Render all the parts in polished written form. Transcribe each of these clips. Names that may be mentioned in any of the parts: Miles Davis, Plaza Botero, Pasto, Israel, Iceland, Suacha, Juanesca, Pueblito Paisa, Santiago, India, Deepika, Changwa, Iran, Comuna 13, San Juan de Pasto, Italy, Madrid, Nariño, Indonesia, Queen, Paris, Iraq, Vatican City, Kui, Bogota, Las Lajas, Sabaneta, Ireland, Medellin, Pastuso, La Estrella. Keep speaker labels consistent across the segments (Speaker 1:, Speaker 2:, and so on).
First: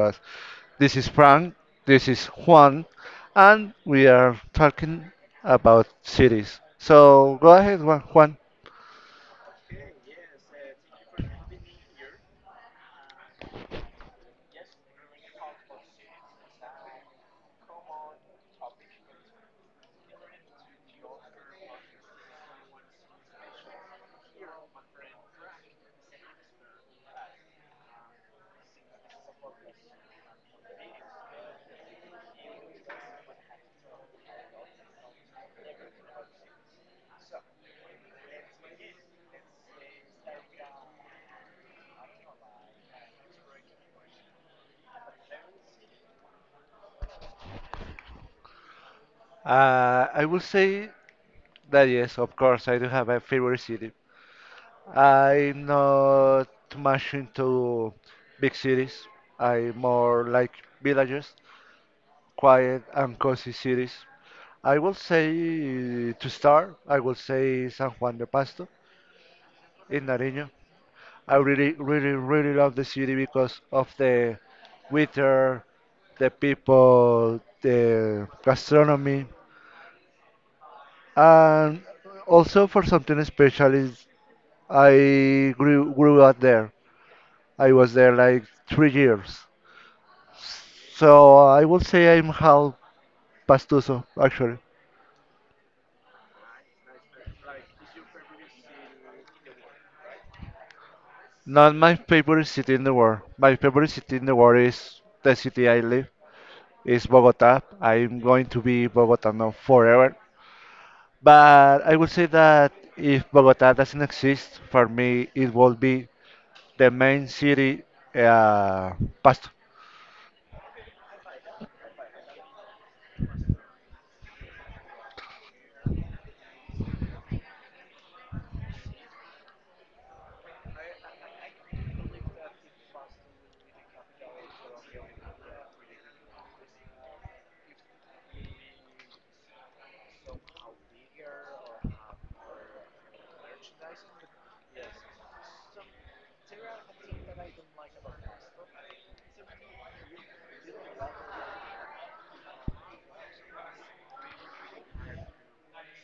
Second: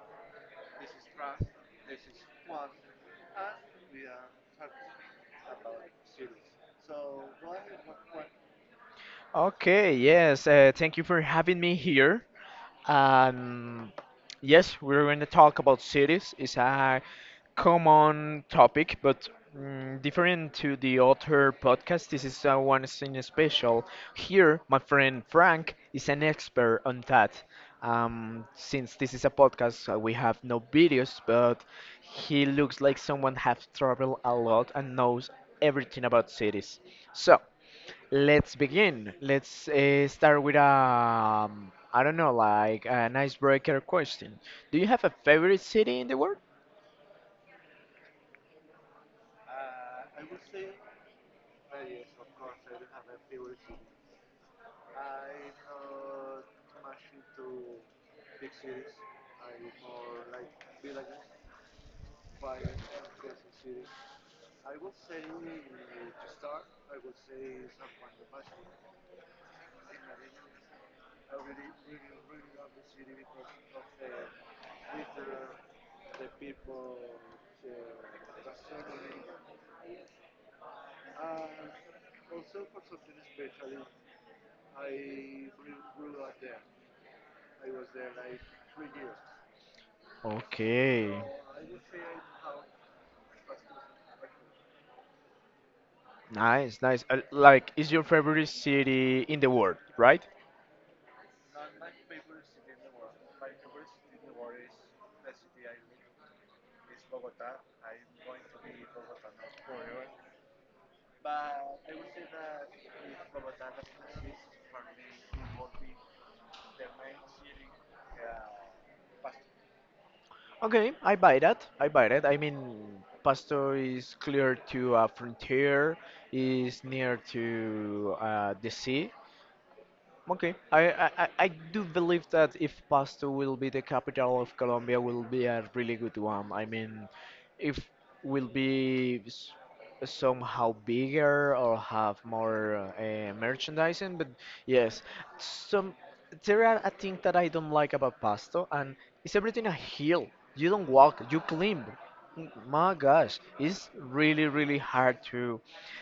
Speaker 1: us. This is Frank, this is Juan, and we are talking about cities. So go ahead, Juan.
Speaker 2: Okay, yes, Thank you for having me here. Um, yes, we're going to talk about cities. It's a common topic, but different to the other podcast. This is one thing special. Here, my friend Frank is an expert on that. Since this is a podcast, we have no videos, but he looks like someone has traveled a lot and knows everything about cities. So. Let's begin. Let's start with I don't know, like an icebreaker question. Do you have a favorite city in the world?
Speaker 1: I will say that yes, of course, I do have a favorite city. I'm not much into big cities. I more like villages, quiet and cozy cities. I will say to start, I will say San Juan de Pasto in Nariño. I really, really, really love the city because of the weather, the people, the gastronomy, and also for something special is I grew up there. I was there like 3 years,
Speaker 2: Okay,
Speaker 1: so I would say I'm half Pastuso actually.
Speaker 2: nice, nice. Like, is your favorite city in the world, right?
Speaker 1: Not my favorite city in the world. My favorite city in the world is the city I live. Is Bogota. I'm going to be Bogota now forever. But I would say that if Bogota doesn't exist, for me, it will be the main city, uh, Pasto.
Speaker 2: Okay, I buy that. I buy that. I mean, Pasto is clear to a frontier, is near to the sea. Okay, I do believe that if Pasto will be the capital of Colombia, will be a really good one. I mean, if will be somehow bigger or have more merchandising, but yes, some there are a thing that I don't like about Pasto, and it's everything a hill. You don't walk, you climb. My gosh, it's really really hard to.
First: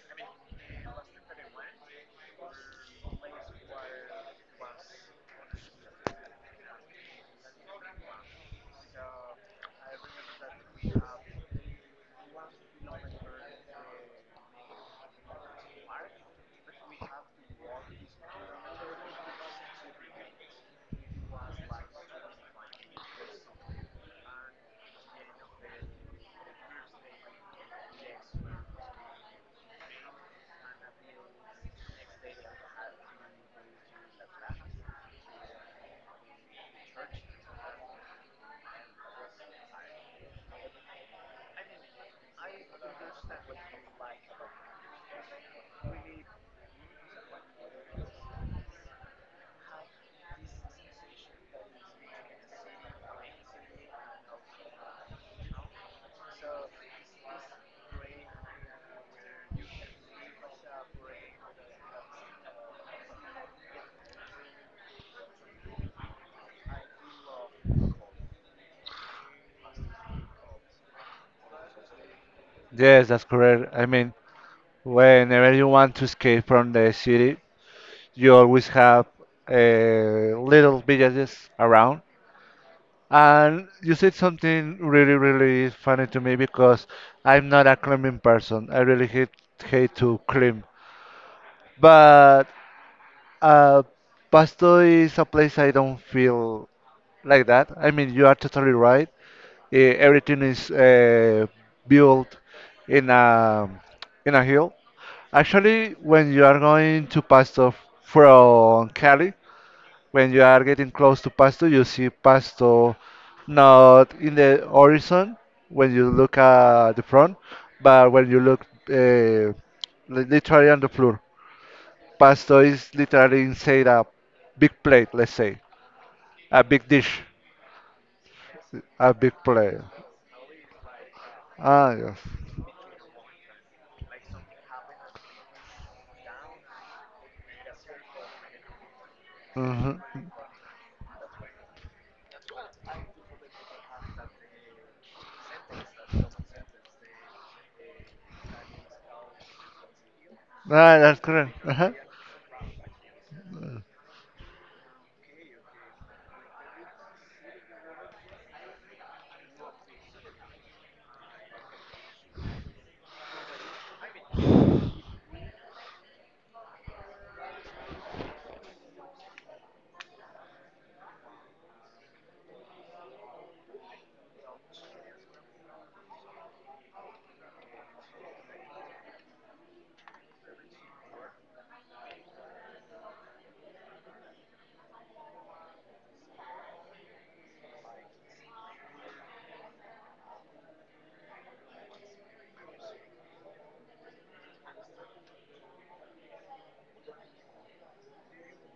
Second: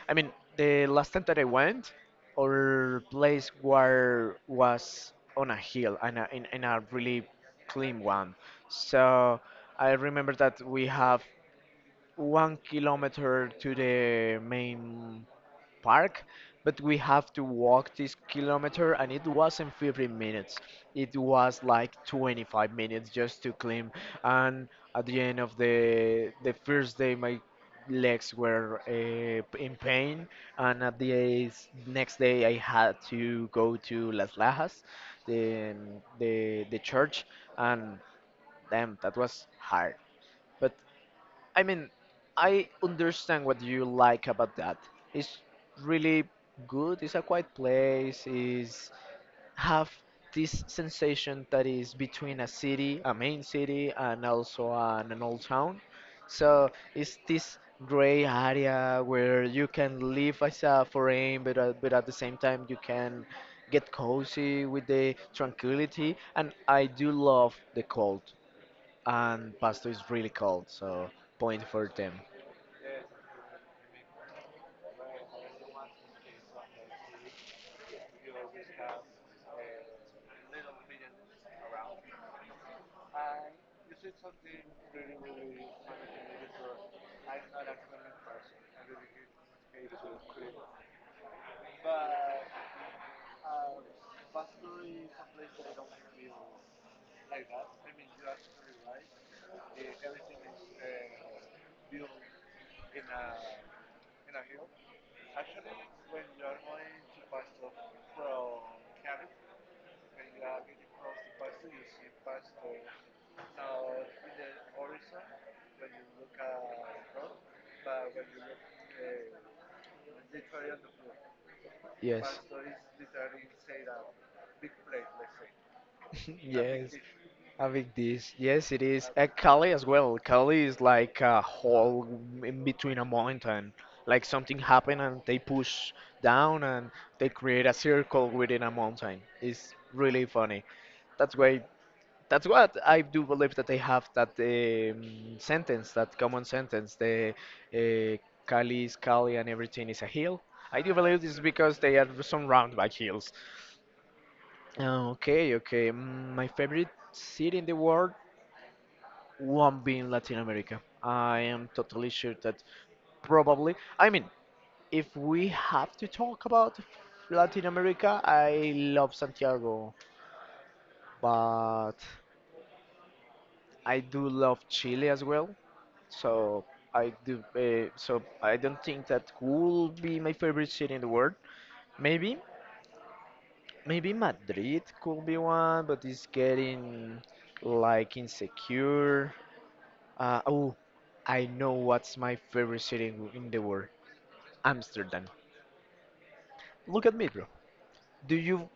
Speaker 2: I mean, the last time that I went. Our place where was on a hill and a, in a really clean one. So I remember that we have 1 kilometer to the main park, but we have to walk this kilometer, and it wasn't 15 minutes. It was like 25 minutes just to climb. And at the end of the first day, my legs were in pain, and at the next day, I had to go to Las Lajas, the the church, and damn, that was hard. But I mean, I understand what you like about that. It's really good. It's a quiet place. Is have this sensation that is between a city, a main city, and also an old town. So it's this gray area where you can live as a foreign, but at the same time you can get cozy with the tranquility. And I do love the cold and Pasto is really cold, so point for them.
Speaker 1: Yes, that's correct. I mean, whenever you want to escape from the city, you always have uh, little villages around. And you said something really, really funny to me because I'm not a climbing person. I really hate to climb. But uh, Pasto is a place I don't feel like that. I mean, you are totally right. Everything is built in a hill. Actually, when you are going to Pasto from Cali, when you are getting close to Pasto, you see Pasto not in the horizon when you look at the front, but when you look literally on the floor.
Speaker 2: Yes.
Speaker 1: Pasto is literally inside a big plate, let's say, a big
Speaker 2: Yes.
Speaker 1: dish,
Speaker 2: A big dish. Yes, it is.
Speaker 1: a big
Speaker 2: Cali
Speaker 1: plate.
Speaker 2: as well. Cali is like a
Speaker 1: Ah,
Speaker 2: hole
Speaker 1: yes.
Speaker 2: in between a mountain. Like something happened and they push down and they create a circle within a mountain. It's
Speaker 1: Hmm.
Speaker 2: really funny. That's why that's what I do believe that they have that sentence, that common sentence. The uh, Cali is Cali and everything is a hill. I do
Speaker 1: Ah, that's
Speaker 2: believe this is
Speaker 1: correct.
Speaker 2: because
Speaker 1: Uh-huh.
Speaker 2: they are surrounded by hills. Okay, okay. My favorite city in the world won't be in Latin America. I am totally sure that probably. I mean, if we have to talk about Latin America, I love Santiago, but I do love Chile as well. So I do. So I don't think that could be my favorite city in the world. Maybe, maybe Madrid could be one, but it's getting like insecure. Oh, I know what's my favorite city in the world. Amsterdam. Look at me, bro. Do you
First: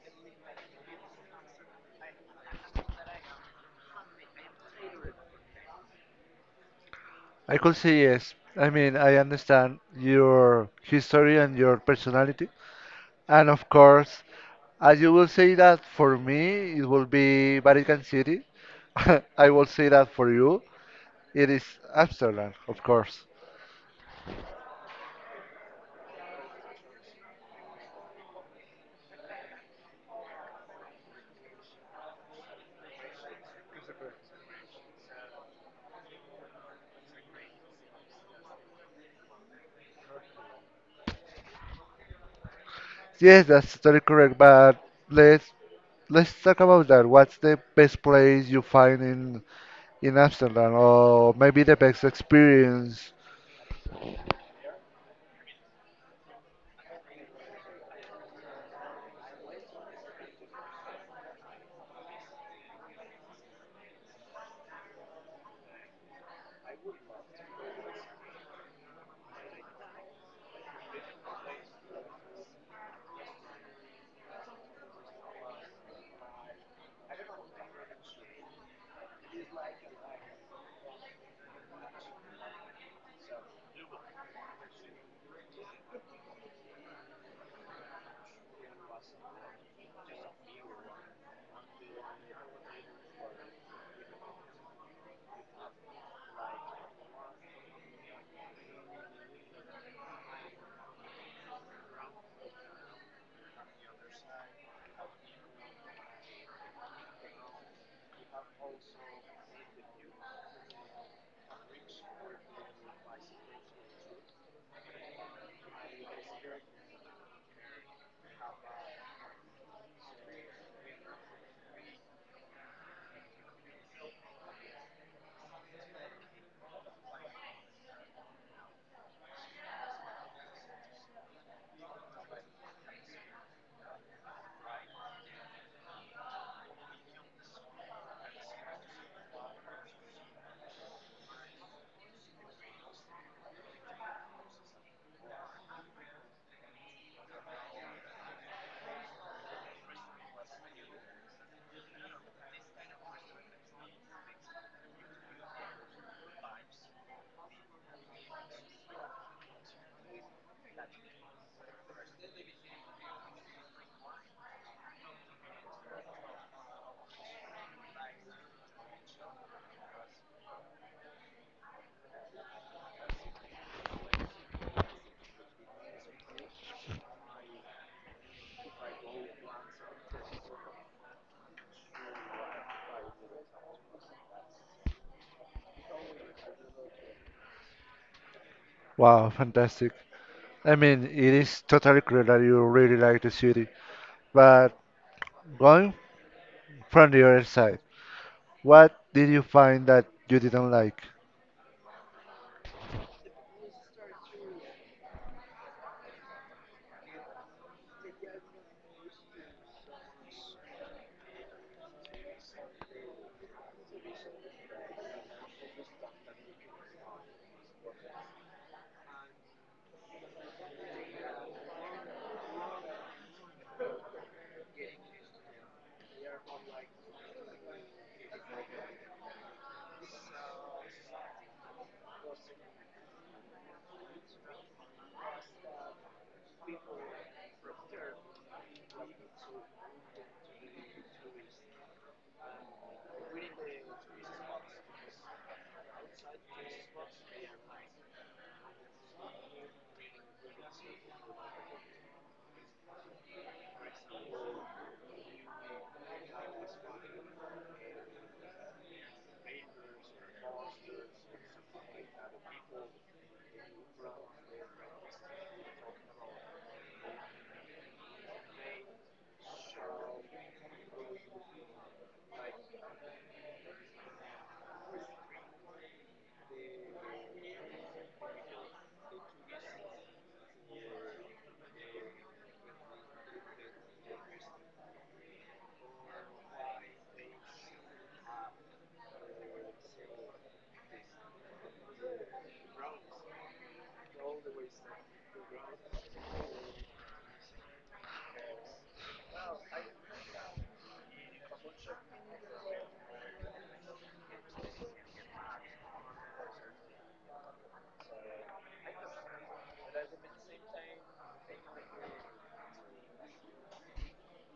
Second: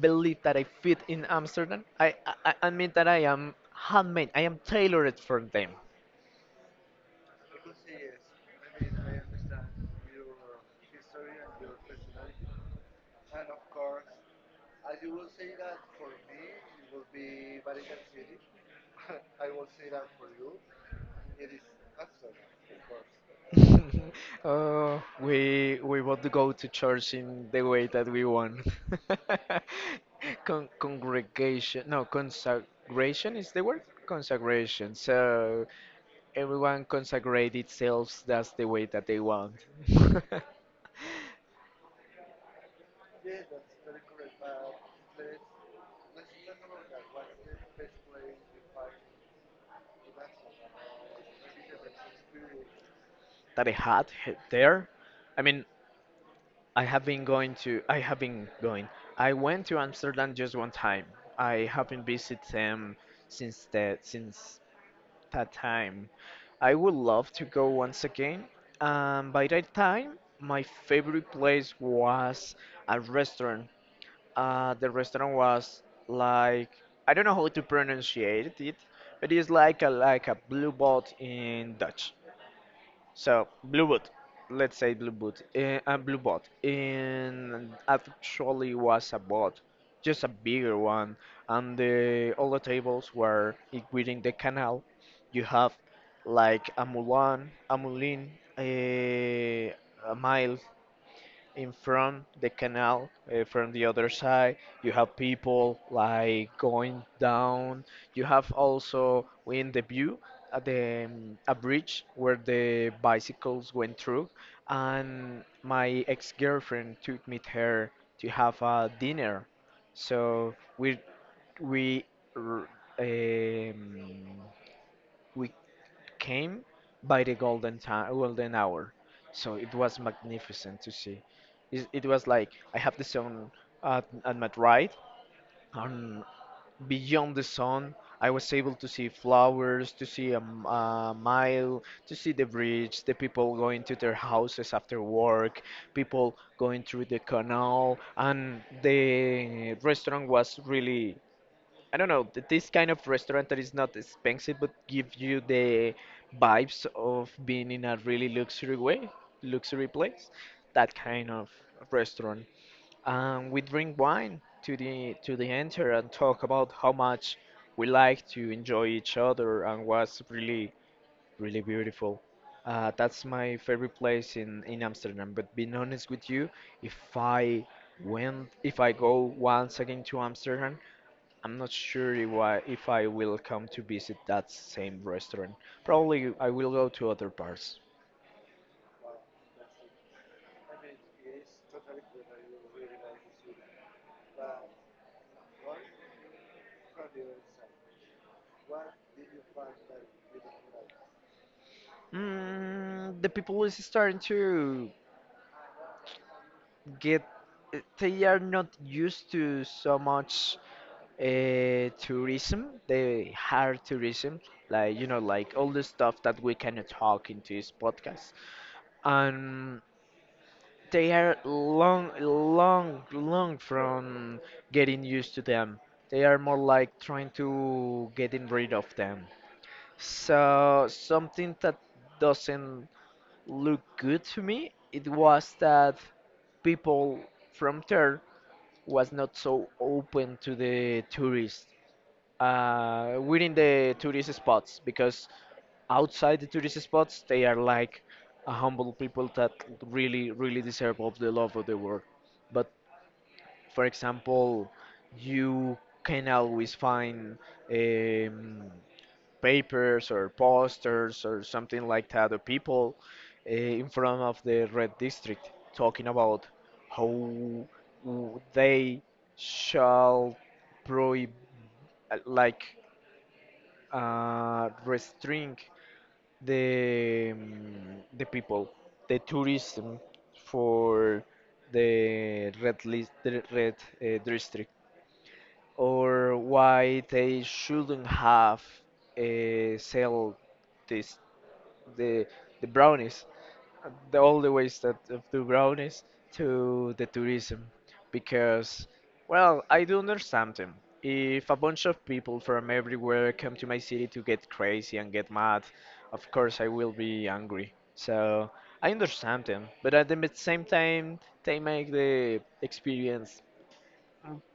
Speaker 2: believe that I fit in Amsterdam? I that I am handmade. I am tailored for them.
Speaker 1: I could say yes. I mean, I understand your history and your personality. And of course, as you will say that for me, it will be Vatican City. I will say that for you, it is Amsterdam, of course.
Speaker 2: Oh, we want to go to church in the way that we want. Congregation, no, consecration is the word? Consecration. So everyone consecrate itself, that's the way that they want.
Speaker 1: Yes, that's totally correct. But let's let's talk about that. What's the best place you find in Amsterdam, or maybe the best experience?
Speaker 2: That I had there. I mean, I have been going. I went to Amsterdam just one time. I haven't visited them since that time. I would love to go once again. And by that time, my favorite place was a restaurant. The restaurant was like I don't know how to pronunciate it, but it's like a blue boat in Dutch. So blue boot, let's say blue boot, a blue bot, and actually was a bot, just a bigger one. And the, all the tables were including the canal. You have like a Mulan, a Mulin, a, a Miles, in front the canal from the other side you have people like going down, you have also in the view at the a bridge where the bicycles went through, and my ex-girlfriend took me there to have a dinner, so we r- um, we came by the golden time, golden hour. So it was magnificent to see. It was like I have the sun at my right, and beyond the sun, I was able to see flowers, to see a, a mile, to see the bridge, the people going to their houses after work, people going through the canal, and the restaurant was really I don't know, this kind of restaurant that is not expensive but give you the vibes of being in a really luxury way, luxury place. That kind of restaurant. We drink wine to the enter and talk about how much we like to enjoy each other and was really really beautiful. That's my favorite place in Amsterdam. But being honest with you, if I if I go once again to Amsterdam. I'm not sure if I will come to visit that same restaurant. Probably I will go to other parts.
Speaker 1: Wow, fantastic. I mean, it is totally clear that you really like the city, but going from the other side, what did you find that you didn't like?
Speaker 2: Mm, the people is starting to get. They are not used to so much tourism. They hard tourism, like you know, like all the stuff that we cannot talk into this podcast. And they are long, long, long from getting used to them. They are more like trying to getting rid of them. So something that doesn't look good to me, it was that people from there was not so open to the tourists within the tourist spots because outside the tourist spots they are like a humble people that really really deserve of the love of the world, but for example, you can always find um, papers or posters or something like that of people in front of the red district talking about how they shall prohibit, like restrain the um, the people, the tourism for the red list, the red district, or why they shouldn't have sell this the the brownies, the all the ways that of the brownies to the tourism because well I do understand them. If a bunch of people from everywhere come to my city to get crazy and get mad, of course I will be angry. So I understand them, but at the same time they make the experience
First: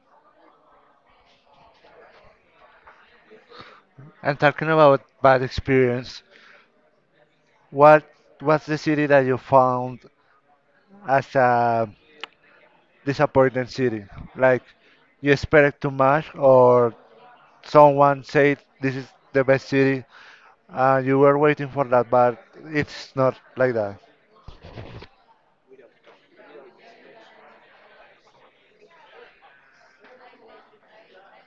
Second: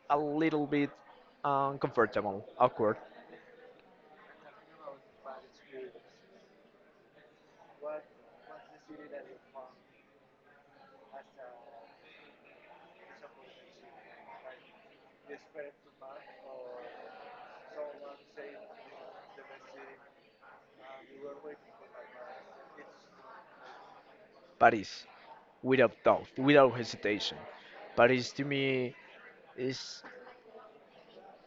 Speaker 2: a little bit uncomfortable, awkward.
Speaker 1: And talking about bad experience, what was the city that you found as a disappointing city? Like, you expect too much, or someone said this is the best city, and you were waiting for that, but it's not like that.
Speaker 2: Paris, without doubt, without hesitation. Paris to me is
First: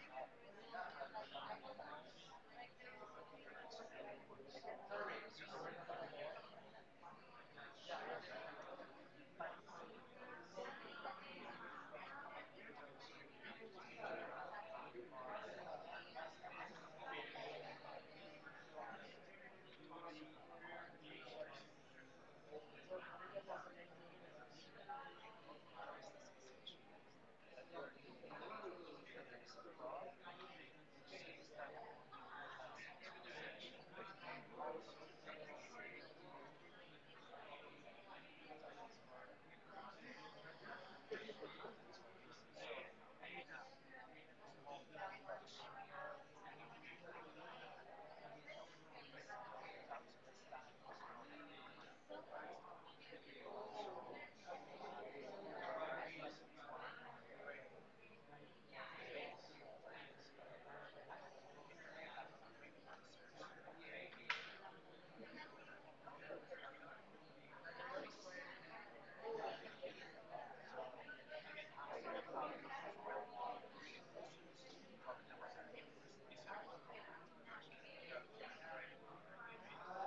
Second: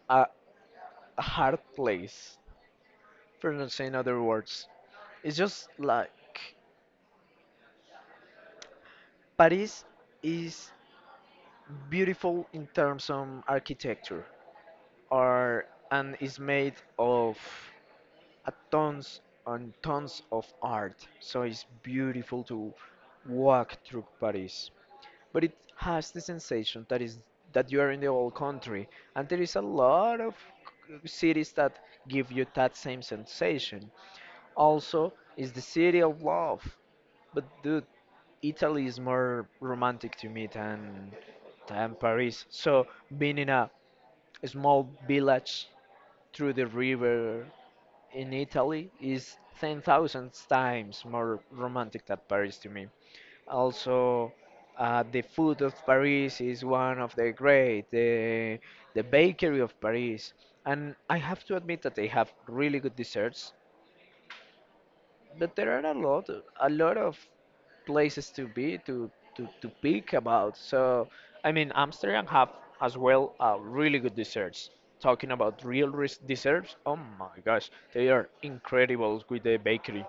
Speaker 2: a, a hard place, for not saying other words. It's just like Paris is beautiful in terms of architecture, or and is made of a tons and tons of art. So it's beautiful to walk through Paris. But it has the sensation that is that you are in the old country and there is a lot of cities that give you that same sensation. Also is the city of love, but dude, Italy is more romantic to me than Paris. So being in a small village through the river in Italy is 10,000 times more romantic than Paris to me. Also, the food of Paris is one of the great, the bakery of Paris. And I have to admit that they have really good desserts, but there are a lot of places to be to to pick about. So, I mean, Amsterdam have as well really good desserts. Talking about real desserts, oh my gosh, they are incredible with the bakery.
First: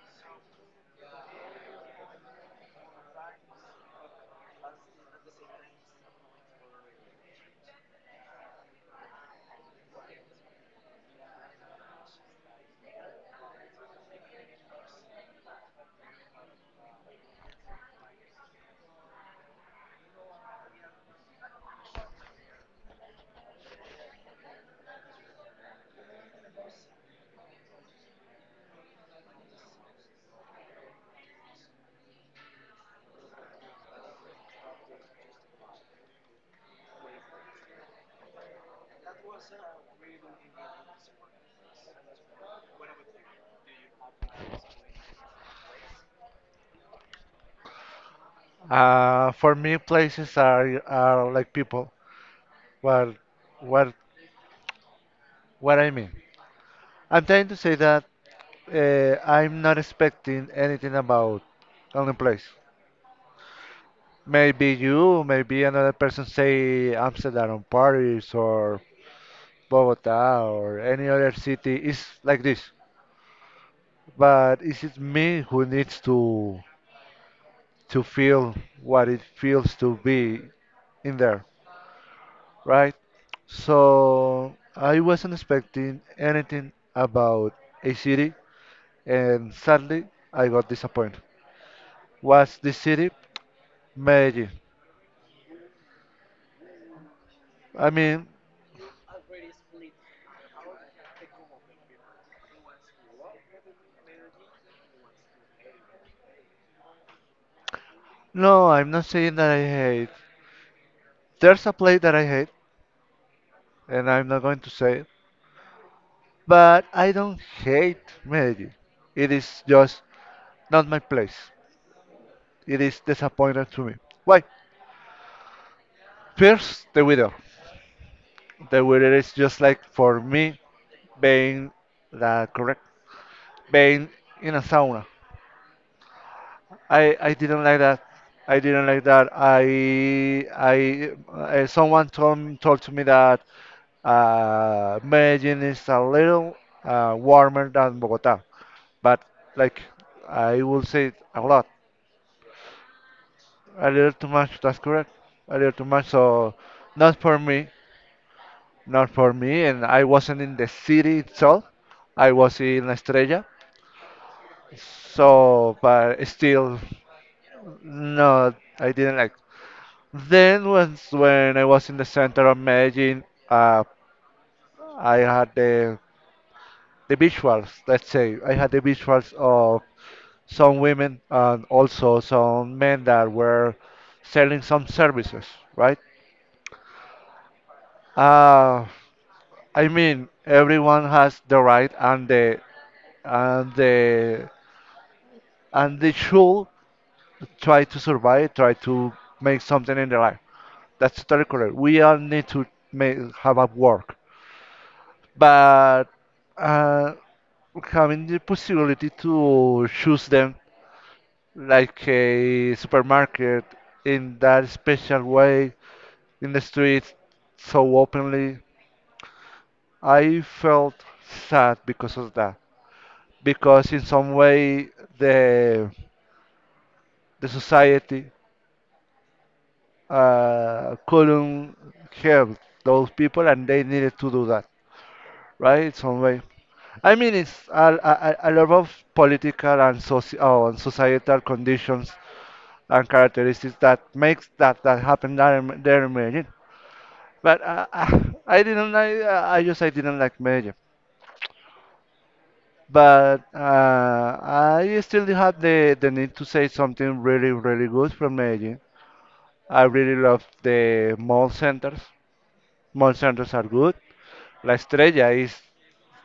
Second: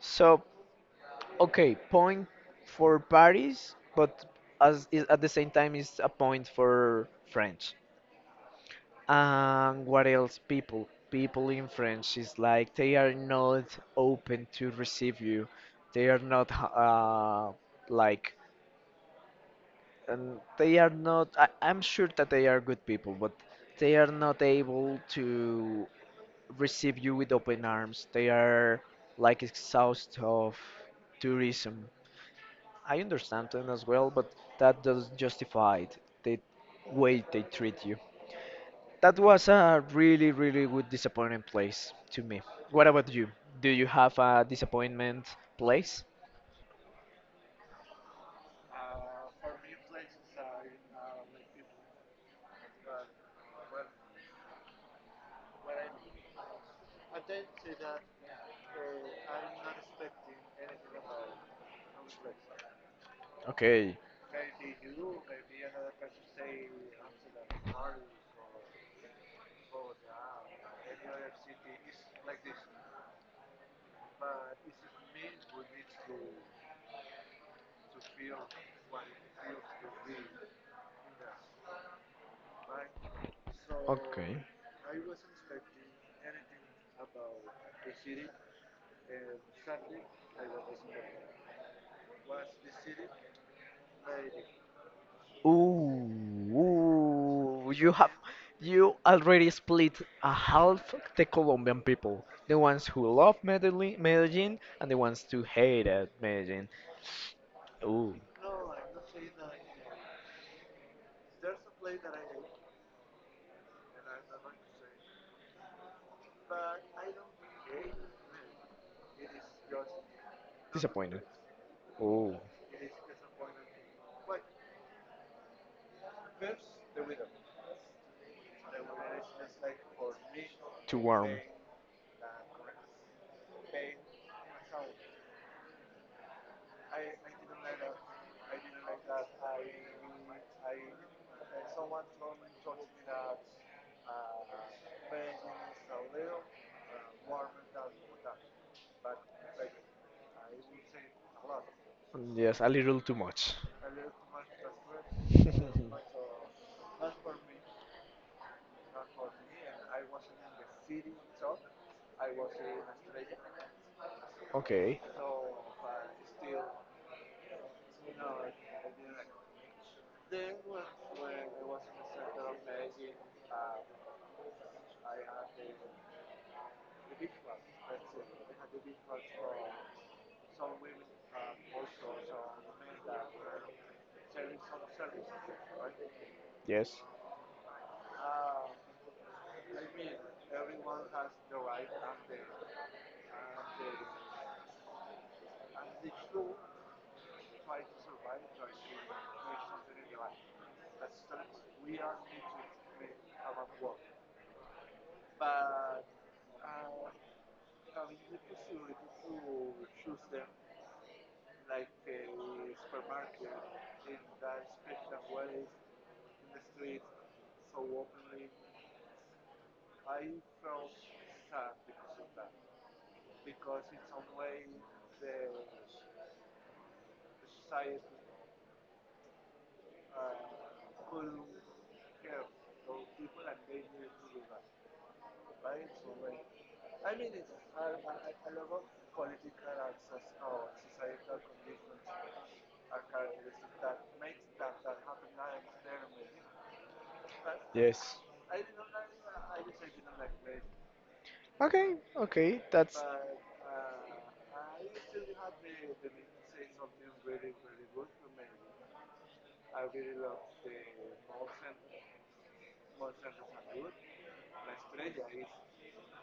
Speaker 2: So. Okay, point for Paris, but as is at the same time is a point for French. And what else? People, people in French is like they are not open to receive you. They are not like, and they are not. I'm sure that they are good people, but they are not able to receive you with open arms. They are like exhaust of tourism. I understand them as well, but that doesn't justify the way they treat you. That was a really, really good disappointing place to me. What about you? Do you have a disappointment place?
Speaker 1: For me, places are like people. Well, what What I mean, I'm trying to say that I'm not expecting anything about only place.
Speaker 2: Okay.
Speaker 1: Maybe you, maybe another person say Amsterdam or Paris or Bogota or any other city is like this. But is it me who needs to feel what it feels to be in there, right? So I wasn't expecting anything about a city, and sadly I got disappointed. Was the city? Maybe.
Speaker 2: Ooh,
Speaker 1: I
Speaker 2: you have,
Speaker 1: mean,
Speaker 2: you already split a half the Colombian people. The ones who love Medellin, Medellin and the ones who hated Medellin. Ooh,
Speaker 1: no, I'm not saying that I hate. There's a place that I hate, and I'm not going to say it. But I don't hate Medellin. It is just not my
Speaker 2: disappointed.
Speaker 1: place.
Speaker 2: Ooh.
Speaker 1: It is disappointing to me. Why? First, the weather. The weather is just like for me
Speaker 2: Too warm.
Speaker 1: being the correct being in a sauna. I didn't like that. I didn't like that. I someone told to me that Medellin is a little warmer than Bogota, but like I will say a lot,
Speaker 2: Yes, a little too much.
Speaker 1: a little too much. That's correct, a little too much. So not for me, not for me. And I wasn't in the city itself. I was in La Estrella.
Speaker 2: Okay.
Speaker 1: So, but still, no, I didn't like. Then once when I was in the center of Medellin, uh, I had the visuals. Let's say I had the visuals of some women and also some men that were selling some services, right?
Speaker 2: Yes.
Speaker 1: Uh, I mean, everyone has the right and the and the and they should try to survive, try to make something in their life. That's totally correct. We all need to make, have a work, but uh, having the possibility to choose them like a supermarket in that special way in the streets so openly. I felt sad because of that. Because in some way the the society couldn't help those people, and they needed to do that, right? In some way. I mean, it's a lot of political and societal conditions and characteristics that makes that happen there, there in Medellin. But I
Speaker 2: Yes.
Speaker 1: I didn't like. I just I didn't like Medellin.
Speaker 2: Okay. Okay. That's.
Speaker 1: But I still do have the need to say something really, really good from Medellin. I really love the mall centers. Mall centers are good. La Estrella is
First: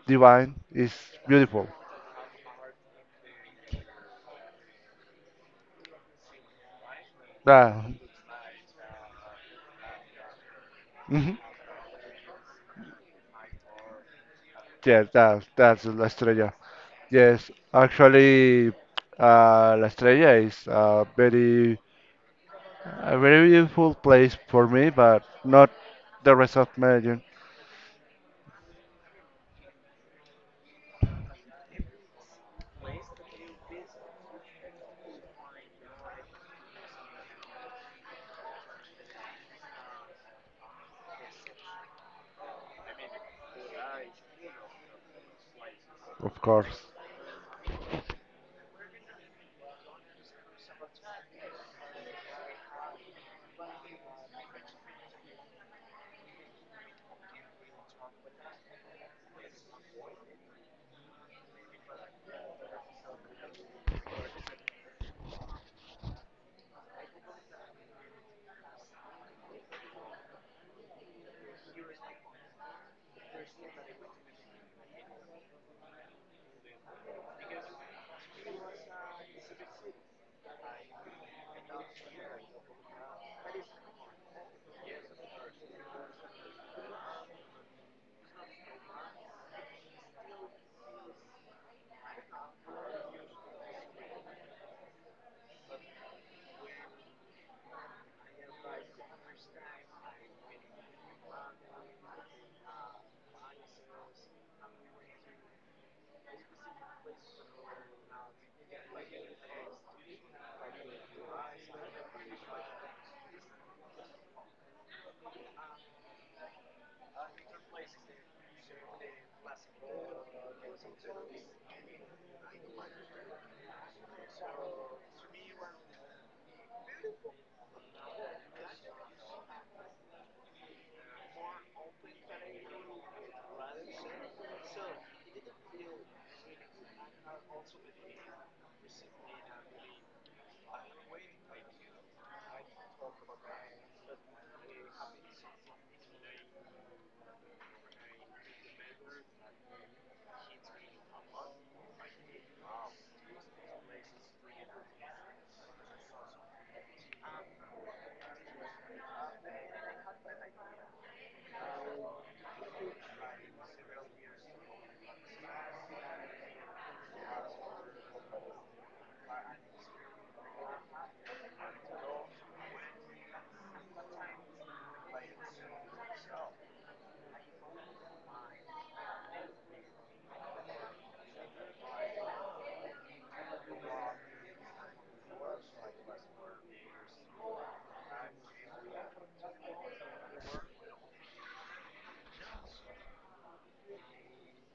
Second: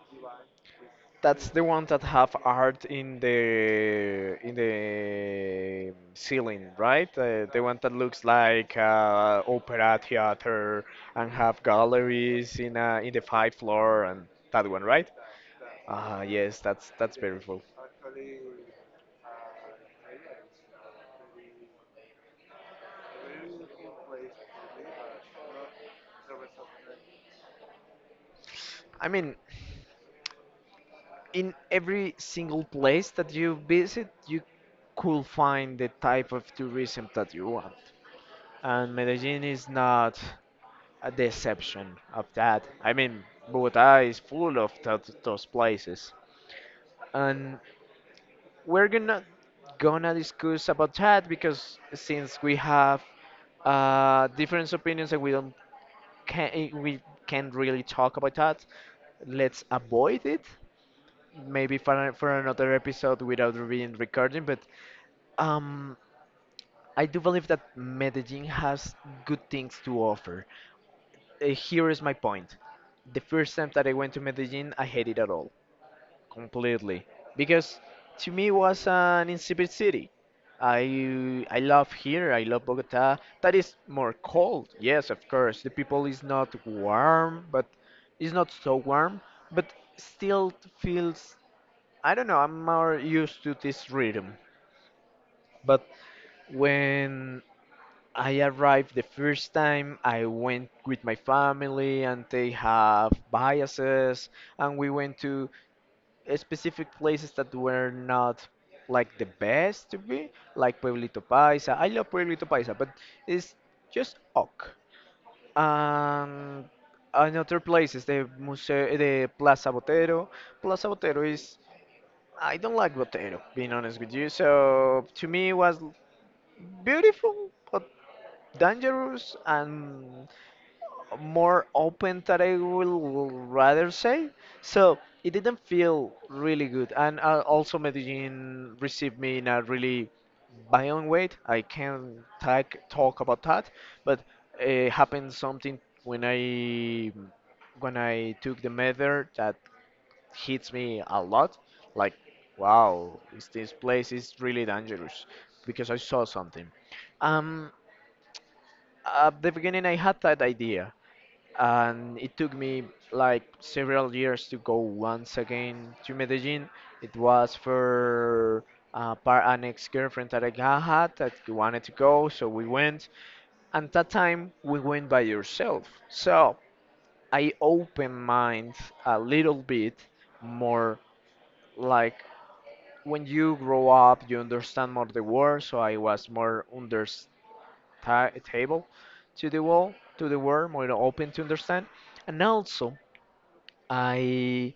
Speaker 1: divine, is
Speaker 2: That's the
Speaker 1: beautiful.
Speaker 2: one that have art in the ceiling, right? The one
Speaker 1: Ah,
Speaker 2: that looks like opera theater and
Speaker 1: mhm.
Speaker 2: have galleries in the five floor and that one,
Speaker 1: Yes,
Speaker 2: right?
Speaker 1: that's La
Speaker 2: Ah,
Speaker 1: Estrella.
Speaker 2: yes, that's
Speaker 1: Yes,
Speaker 2: beautiful.
Speaker 1: actually, La Estrella is a very beautiful place for me, but not the rest of Medellin,
Speaker 2: I mean, in every single place that you visit, you could find the type of tourism that you want. And Medellin is not a deception of that. I mean, Bogota is full of those places,
Speaker 1: of course.
Speaker 2: and we're gonna discuss about that, because since we have different opinions and we don't, can we can't really talk about that, let's avoid it. Maybe for for another episode without being recording. But um, I do believe that Medellin has good things to offer. Here is my point. The first time that I went to Medellin, I hated it all completely, because to me it was an insipid city. I love here. I love Bogota. That is more cold. Yes, of course. The people is not warm, but it's not so warm, but still feels. I don't know. I'm more used to this rhythm. But when I arrived the first time, I went with my family, and they have biases, and we went to specific places that were not like the best to be, like Pueblito Paisa. I love Pueblito Paisa, but it's just ok. And another place is the Museo, the Plaza Botero. Plaza Botero is, I don't like Botero, being honest with you. So to me, it was beautiful, but dangerous and more open that I will rather say. So it didn't feel really good. And also Medellin received me in a really violent way. I can't talk about that, but it happened something when I, when I took the measure, that hits me a lot. Like, wow, is this place is really dangerous, because I saw something. Um, at the beginning, I had that idea, and it took me like several years to go once again to Medellin. It was for par an ex-girlfriend that I had, that wanted to go, so we went. And that time we went by yourself, so I opened mind a little bit more. Like, when you grow up, you understand more the world. So I was more understandable to the world, more open to understand, and also. I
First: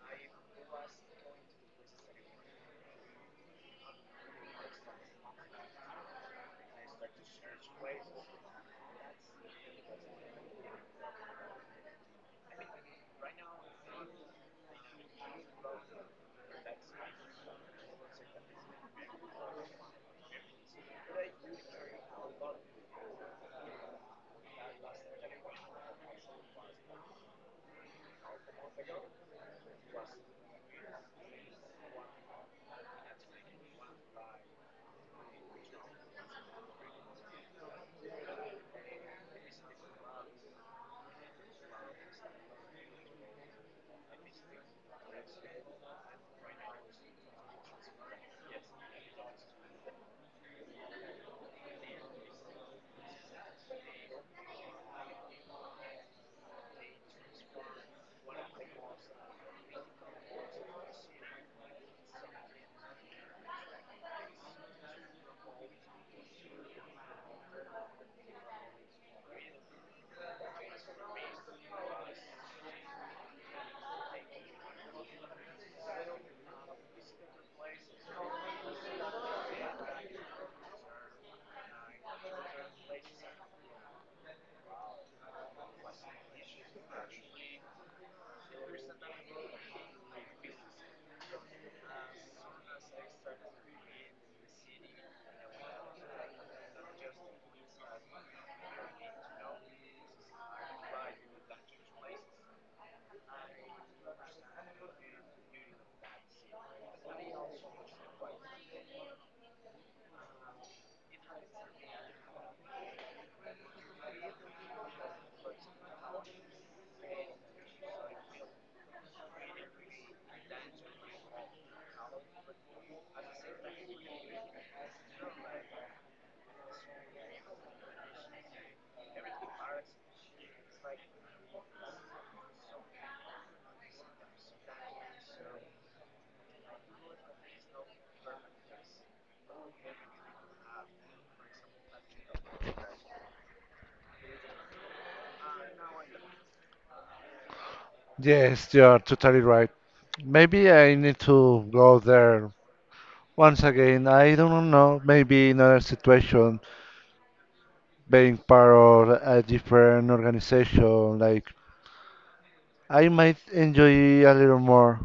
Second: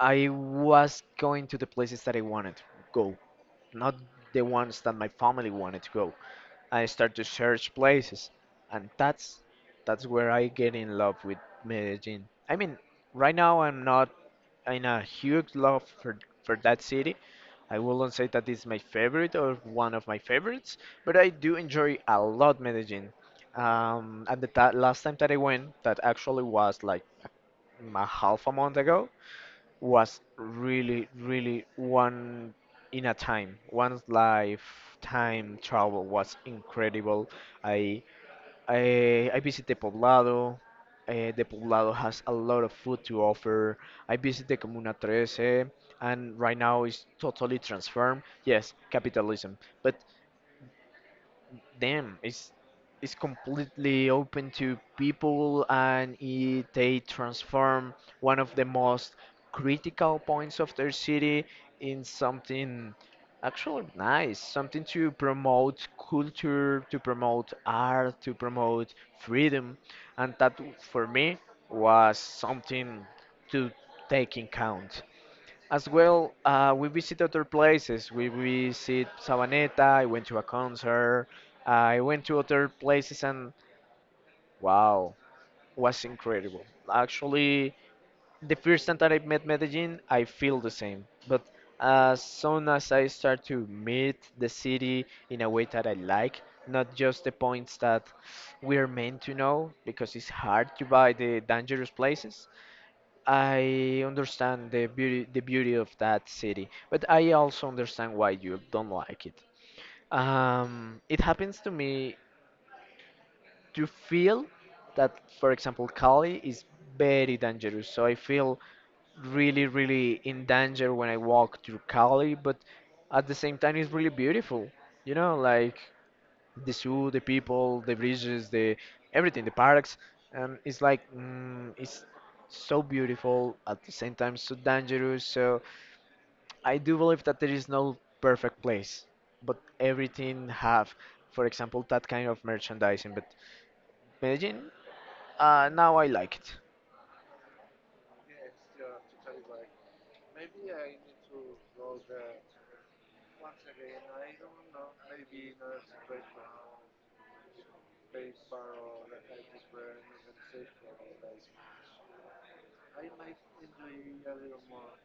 Speaker 2: was going to the places that I wanted to go, not the ones that my family wanted to go. I started to search places, and that's where I get in love with Medellin. I mean, right now I'm not in a huge love for that city. I wouldn't say that it's my favorite or one of my favorites, but I do enjoy a lot Medellin. And the ta last time that I went, that actually was like a half a month ago, was really, really one in a time. One's lifetime travel was incredible. I I visited Poblado. The Poblado has a lot of food to offer. I visited Comuna 13, and right now it's totally transformed. Yes, capitalism, but them. It's completely open to people, and it, they transform one of the most critical points of their city in something actually nice, something to promote culture, to promote art, to promote freedom, and that for me was something to take in count. As well, we visit other places. We visit Sabaneta. I went to a concert. I went to other places, and wow, was incredible. Actually, the first time that I met Medellin, I feel the same. But as soon as I start to meet the city in a way that I like, not just the points that we're meant to know, because it's hard to buy the dangerous places. I understand the beauty of that city, but I also understand why you don't like it. It happens to me to feel that, for example, Cali is very dangerous. So I feel really, really in danger when I walk through Cali, but at the same time, it's really beautiful. You know, like the zoo, the people, the bridges, the everything, the parks. It's like it's so beautiful at the same time so dangerous. So I do believe that there is no perfect place, but everything have, for example, that kind of merchandising. But Medellin, now I like it.
Speaker 1: Yes, you are totally right. Maybe I need to go there once again. I don't know. Maybe in another situation, being part of a different organization, like I might enjoy a little more.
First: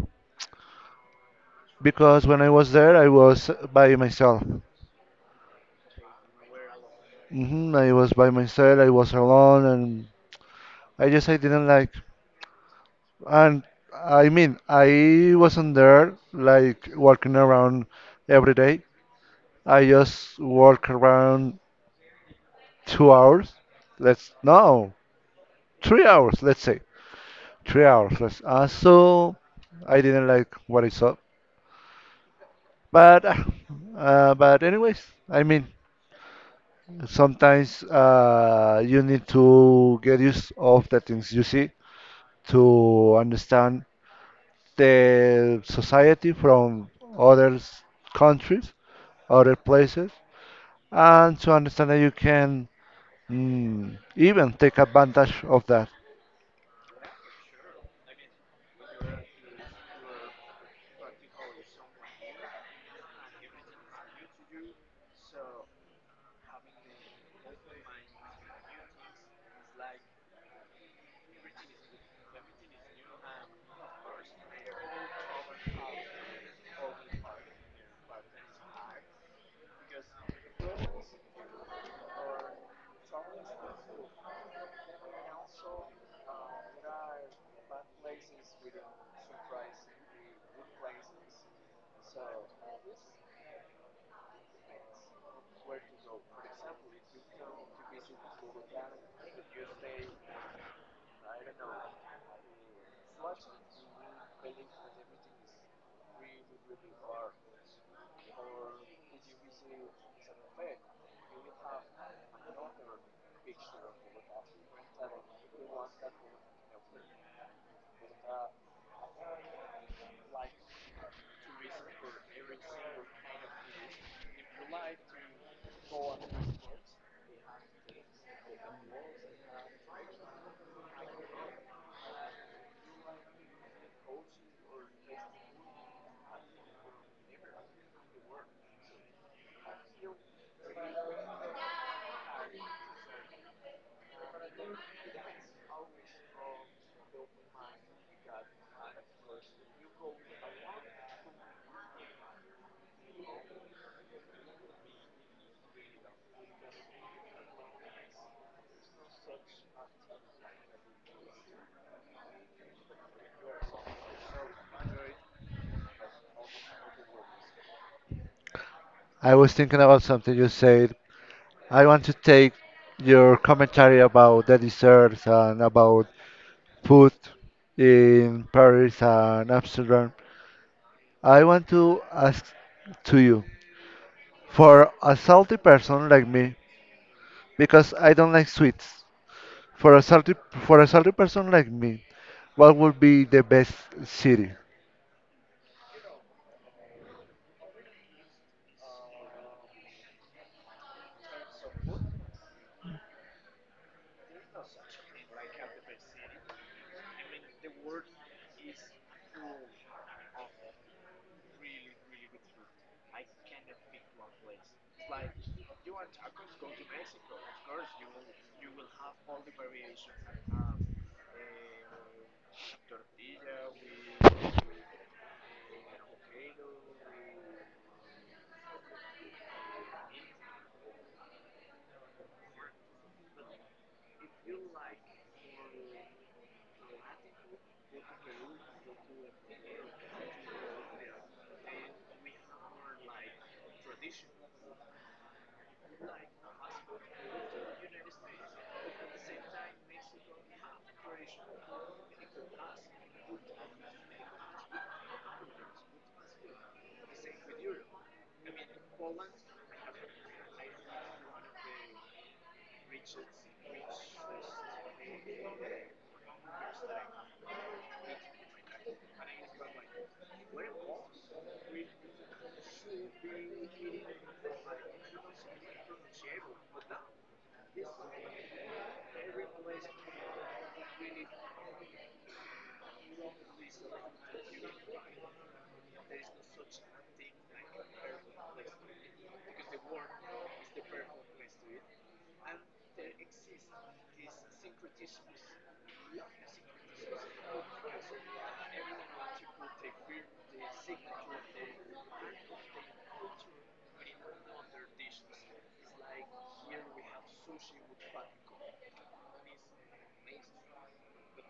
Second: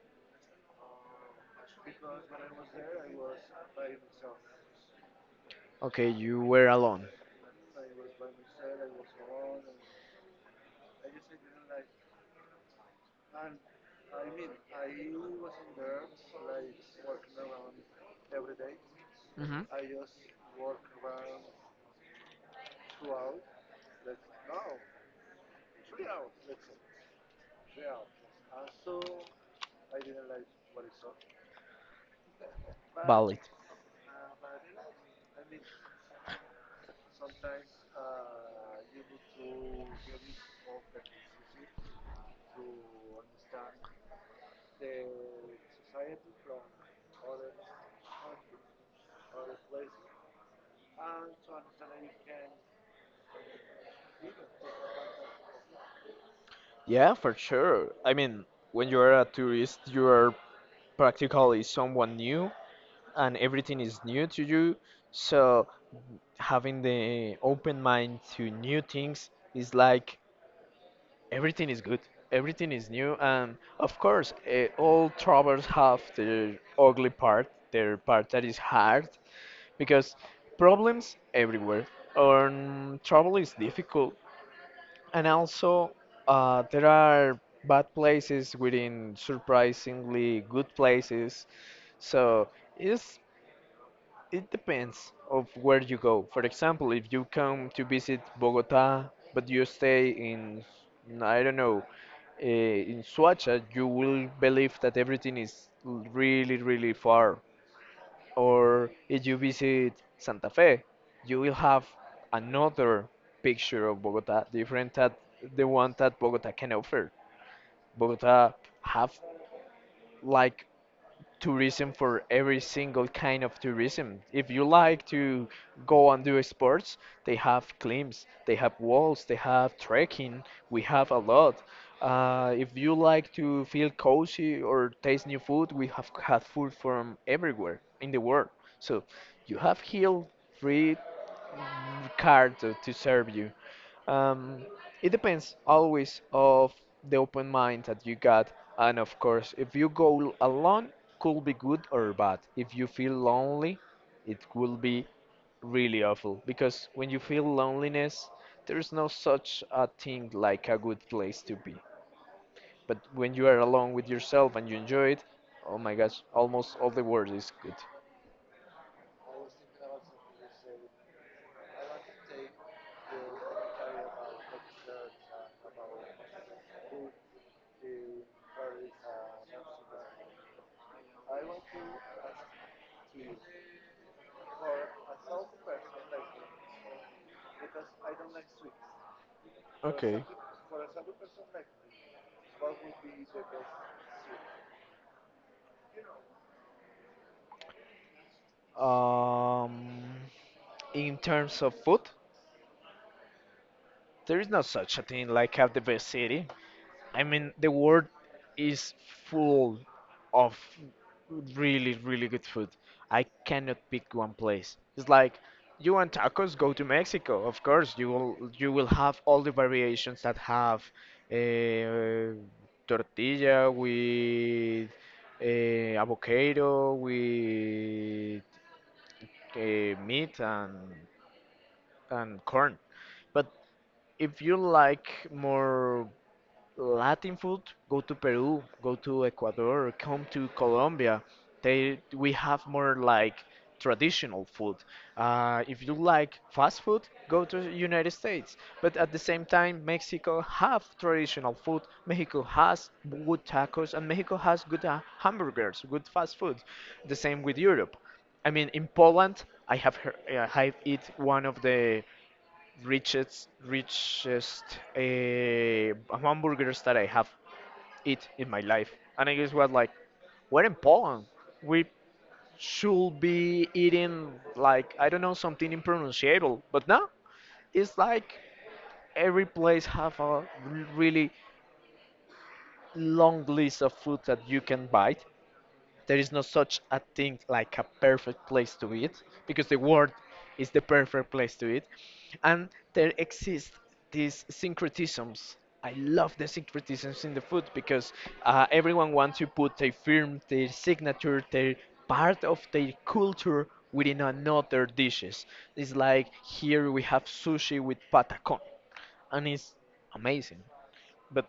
Speaker 1: Because when I was there, I was by myself.
Speaker 2: Okay, you were alone.
Speaker 1: I was by myself. I was alone, and I just I didn't like. And I mean, I wasn't there like walking around every day.
Speaker 2: hmm
Speaker 1: I just walk around 2 hours. Let's no, 3 hours. Let's say 3 hours. Let's. So I didn't like what I saw, but uh,
Speaker 2: Valid.
Speaker 1: uh, but anyways, I mean sometimes you need to get used of the things you see to understand the society from other countries, other places, and to understand that you can even take advantage of that.
Speaker 2: Yeah, for sure. I mean, when you are a tourist, you are practically someone new, and everything is new to you. So, having the open mind to new things is like everything is good, everything is new, and of course, all troubles have their ugly part, their part that is hard, because problems everywhere, and trouble is difficult, and also there are bad places within surprisingly good places. So it's, it depends of where you go. For example, if you come to visit Bogota, but you stay in, I don't know, in Suacha, you will believe that everything is really, really far. Or if you visit Santa Fe, you will have another picture of Bogota, different that the one that Bogota can offer. Bogota have like tourism for every single kind of tourism. If you like to go and do sports, they have climbs, they have walls, they have trekking. We have a lot. If you like to feel cozy or taste new food, we have had food from everywhere in the world. So you have here free card to serve you. Um, it depends always of the open mind that you got, and of course, if you go alone, could be good or bad. If you feel lonely, it will be really awful, because when you feel loneliness, there is no such a thing like a good place to be. But when you are alone with yourself and you enjoy it, oh my gosh, almost all the world is good.
Speaker 1: I was thinking about something you said I want to take your commentary about the desserts and about food in Paris and Amsterdam. I want to ask to you for a salty person like me, because I don't like sweets. For a salty person like me, what would be the best city?
Speaker 2: Um, in terms of food. There is no such a thing like have the best city. I mean, the world is full of really, really good food. I cannot pick one place. It's like, you want tacos, go to Mexico. Of course, you will have all the variations that have uh, tortilla with avocado with meat and corn. But if you like more Latin food, go to Peru, go to Ecuador, come to Colombia. They, we have more like traditional food. If you like fast food, go to the United States. But at the same time, Mexico have traditional food. Mexico has good tacos, and Mexico has good hamburgers, good fast food. The same with Europe. I mean, in Poland, I have heard, I have eat one of the richest hamburgers that I have eat in my life. And I guess what, like, we're in Poland. We should be eating like, I don't know, something impronunciable, but no, it's like every place have a really long list of food that you can buy. There is no such a thing like a perfect place to eat, because the world is the perfect place to eat. And there exist these syncretisms. I love the syncretisms in the food, because everyone wants to put their firm, their signature, their part of their culture within another dishes. It's like here we have sushi with patacon, and it's amazing. But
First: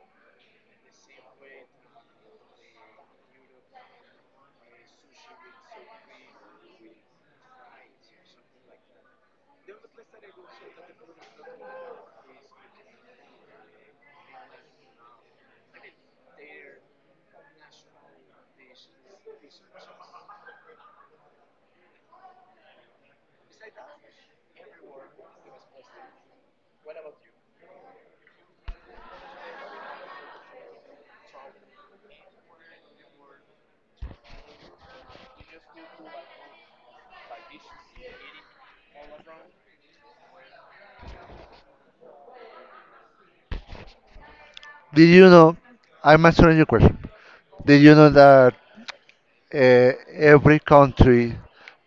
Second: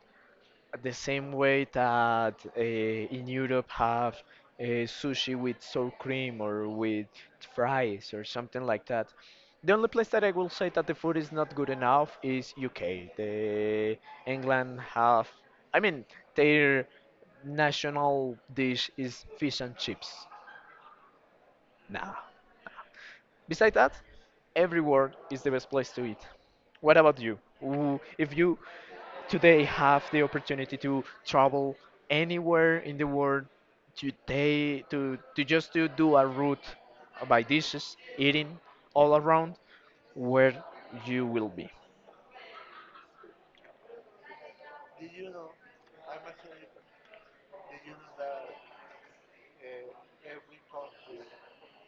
Speaker 2: the same way that in Europe have sushi with sour cream or with fries or something like that. The only place that I will say that the food is not good enough is UK. The England have, I mean, their national dish is fish and chips. Nah. Besides that, everywhere is the best place to eat. What about you? If you today have the opportunity to travel anywhere in the world today, to just to do a route by dishes eating all around, where you will be?
Speaker 1: Did you know? I'm answering your question. Did you know that every country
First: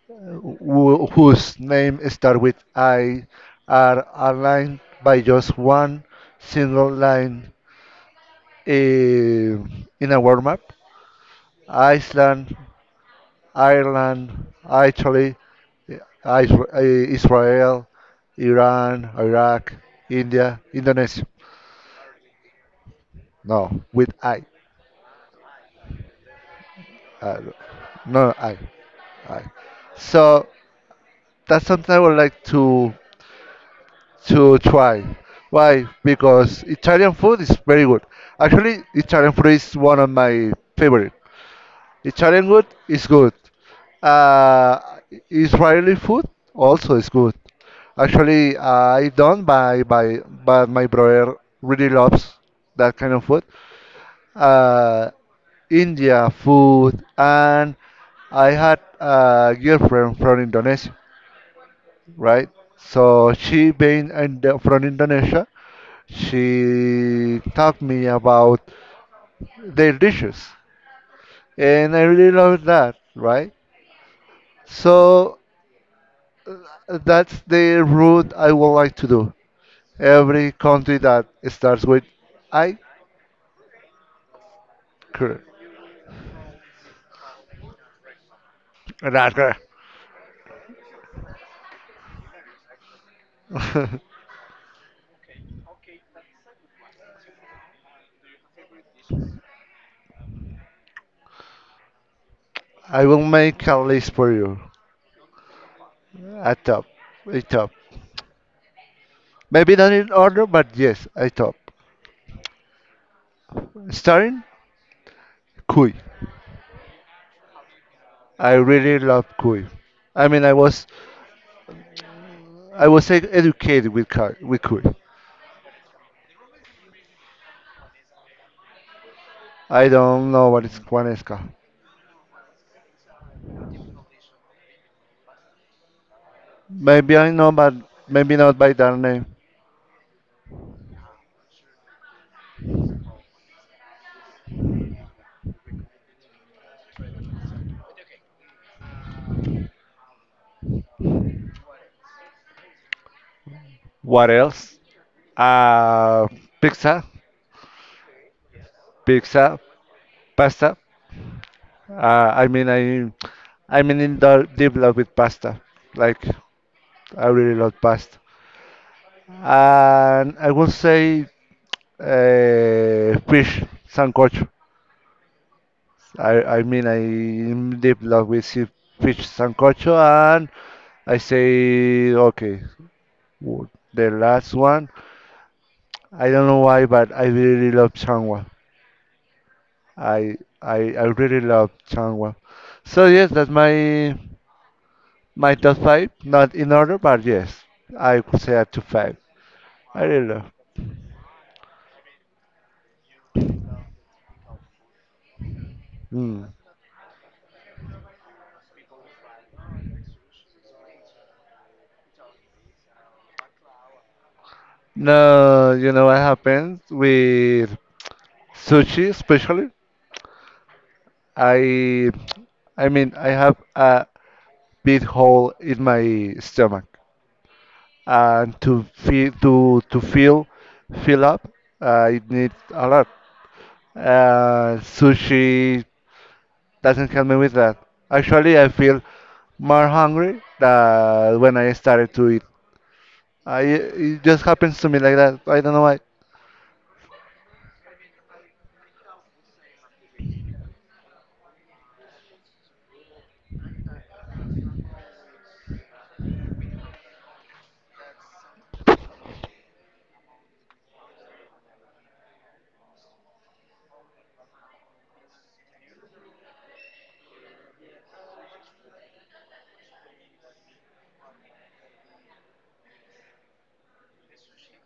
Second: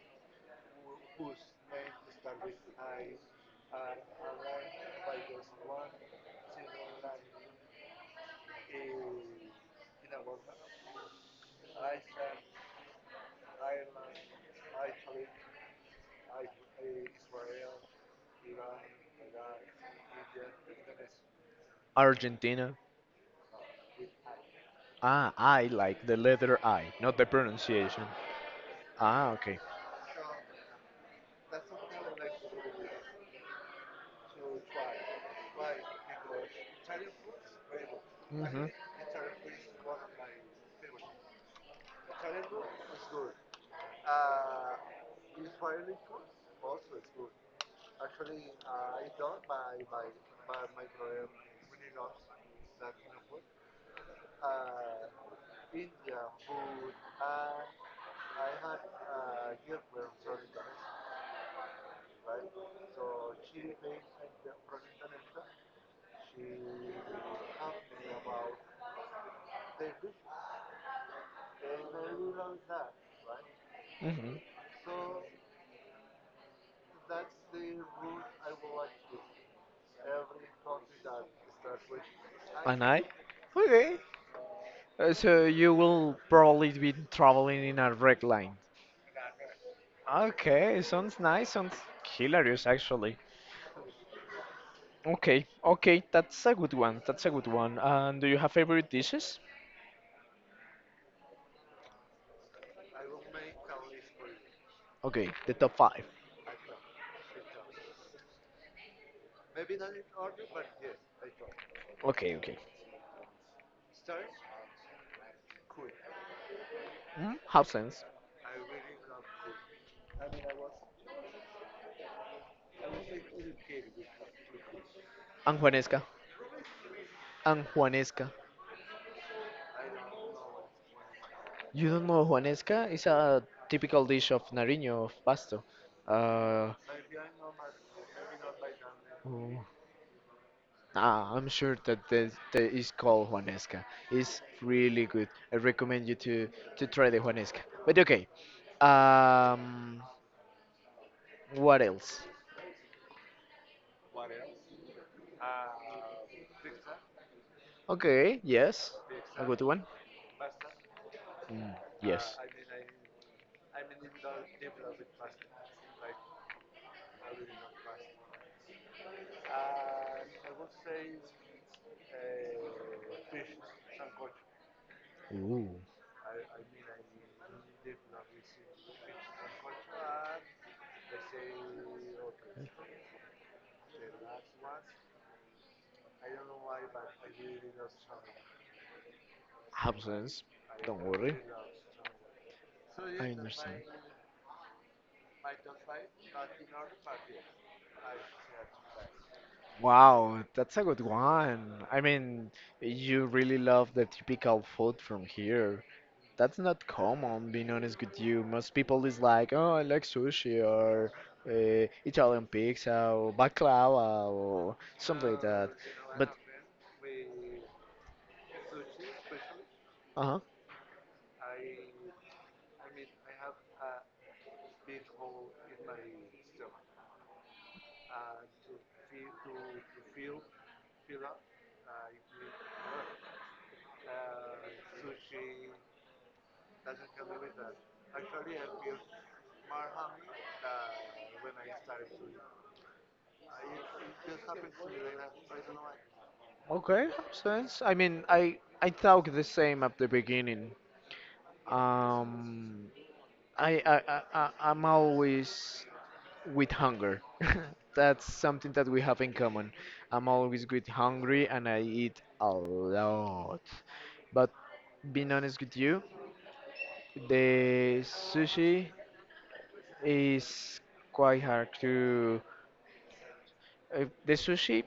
Speaker 1: whose name start with I are aligned by just one single line eh, in a world map. Iceland, Ireland, Italy, eh, Israel, Iran, Iraq, India, Indonesia.
Speaker 2: Argentina.
Speaker 1: No, with I.
Speaker 2: Ah, I like the letter I, not the
Speaker 1: Uh,
Speaker 2: pronunciation.
Speaker 1: no, I.
Speaker 2: Ah,
Speaker 1: I.
Speaker 2: okay.
Speaker 1: So that's something I would like to try. Why? Because Italian food is very good.
Speaker 2: Hmm.
Speaker 1: Actually, Italian food is one of my favorite. Italian food is good. Uh, Israeli food also is good. Actually, I don't buy. But my brother really loves that kind of food. Uh, India food and I had a girlfriend from Indonesia, right? So she being from Indonesia, she taught me about their dishes, and I really love that, right?
Speaker 2: Hmm.
Speaker 1: So that's the route I would like to do. Every country that starts with I,
Speaker 2: An I. Okay.
Speaker 1: cur-
Speaker 2: So you will probably be traveling in a red line.
Speaker 1: Iraq.
Speaker 2: Okay, sounds nice, sounds hilarious actually. Okay, okay, that's a good one. That's a good one. And do you have favorite dishes?
Speaker 1: I will make a list for you.
Speaker 2: Okay, the top five.
Speaker 1: A top, a top. Maybe not in order, but yes, a top.
Speaker 2: Okay, okay.
Speaker 1: Starting Kui.
Speaker 2: Mm, have sense.
Speaker 1: I really love Kui. I mean, I was educated with Kui. With Kui.
Speaker 2: And Juanesca. And Juanesca.
Speaker 1: I don't know what is Juanesca.
Speaker 2: You don't know Juanesca? It's a typical dish of Nariño, of Pasto.
Speaker 1: Maybe I know, but maybe not by that name.
Speaker 2: Uh, Ah, I'm sure that this, that is called Juanesca. It's really good. I recommend you to try the Juanesca. But okay, um, what else?
Speaker 1: What else? Uh, pizza,
Speaker 2: Okay, yes, a
Speaker 1: pizza,
Speaker 2: good one.
Speaker 1: pasta.
Speaker 2: Mm, yes.
Speaker 1: I mean, I'm in the deep love with pasta. Like, I really love pasta. And I will say fish sancocho.
Speaker 2: Ooh,
Speaker 1: I mean, I'm deep love with fish sancocho, and I say okay. w- The last one I don't know why, but I really love Changwa. I
Speaker 2: absence.
Speaker 1: I
Speaker 2: Don't
Speaker 1: I
Speaker 2: worry.
Speaker 1: really love Changwa. So
Speaker 2: I
Speaker 1: yes,
Speaker 2: under-.
Speaker 1: that's my top five. Not in order, but yes, I could say a top five. I really
Speaker 2: Wow,
Speaker 1: love.
Speaker 2: that's a good one. I mean, you really love the typical food from here.
Speaker 1: Mm.
Speaker 2: That's not common, being honest with you. Most people is like, oh, I like sushi or Italian pizza or baklava or something like that.
Speaker 1: No, you know what happens with sushi, especially.
Speaker 2: Uh-huh.
Speaker 1: I I mean I have a big hole in my stomach, and to feel fill up, I need a lot. Sushi doesn't help me with that. Actually, I feel more hungry than when I started to eat. It just happens to me like that. I don't know why.
Speaker 2: Okay, makes sense. I mean, I thought the same at the beginning. Um, I'm always with hunger. That's something that we have in common. I'm always with hungry and I eat a lot. But being honest with you. The sushi is quite hard to. The sushi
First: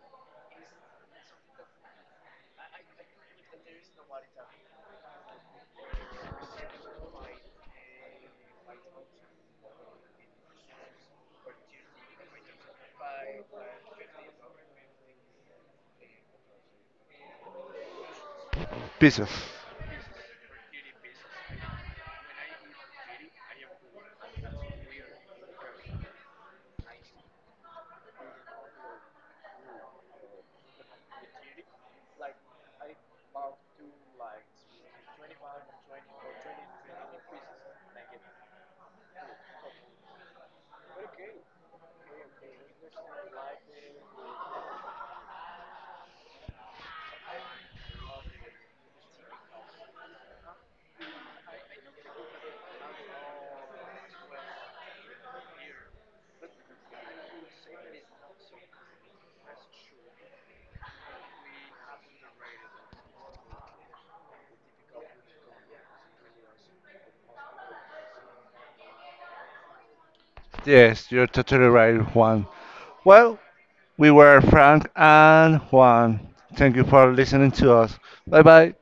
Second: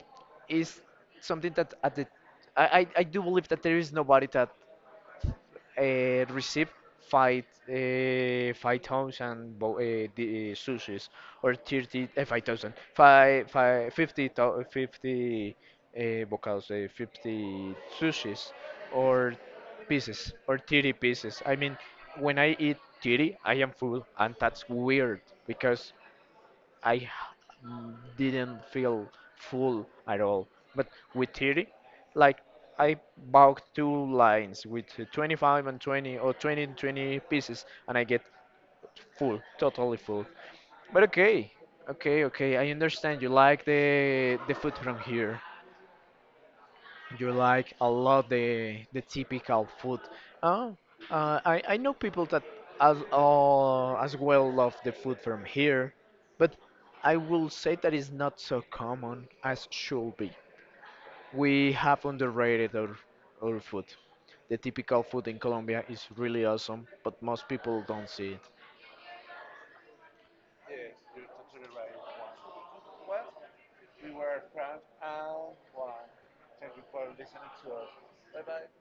Speaker 2: is something that at the I do believe that there is nobody that uh, receive 5,000 sushis, or 30 five thousand five five fifty thou- 50 bocados 50 sushis,
Speaker 1: Pieces.
Speaker 2: or pieces, or 30 pieces. I mean, when I eat 30, I am full, and that's weird because I h- didn't feel full at all. But with 30, like, I bought 2 lines with 25 and 20 or 20 and 20 pieces, and I get full, totally full. But okay, okay, okay. I understand you like the food from here. You like a lot the typical food. Oh, I know people that as well love the food from here, but I will say that is not so common as should be. We have underrated our food. The typical food in Colombia is really awesome, but most people don't see it.
Speaker 1: Yes, you're totally right, Juan. Well, we were Frank and Juan. Thank you for listening to us. Bye bye.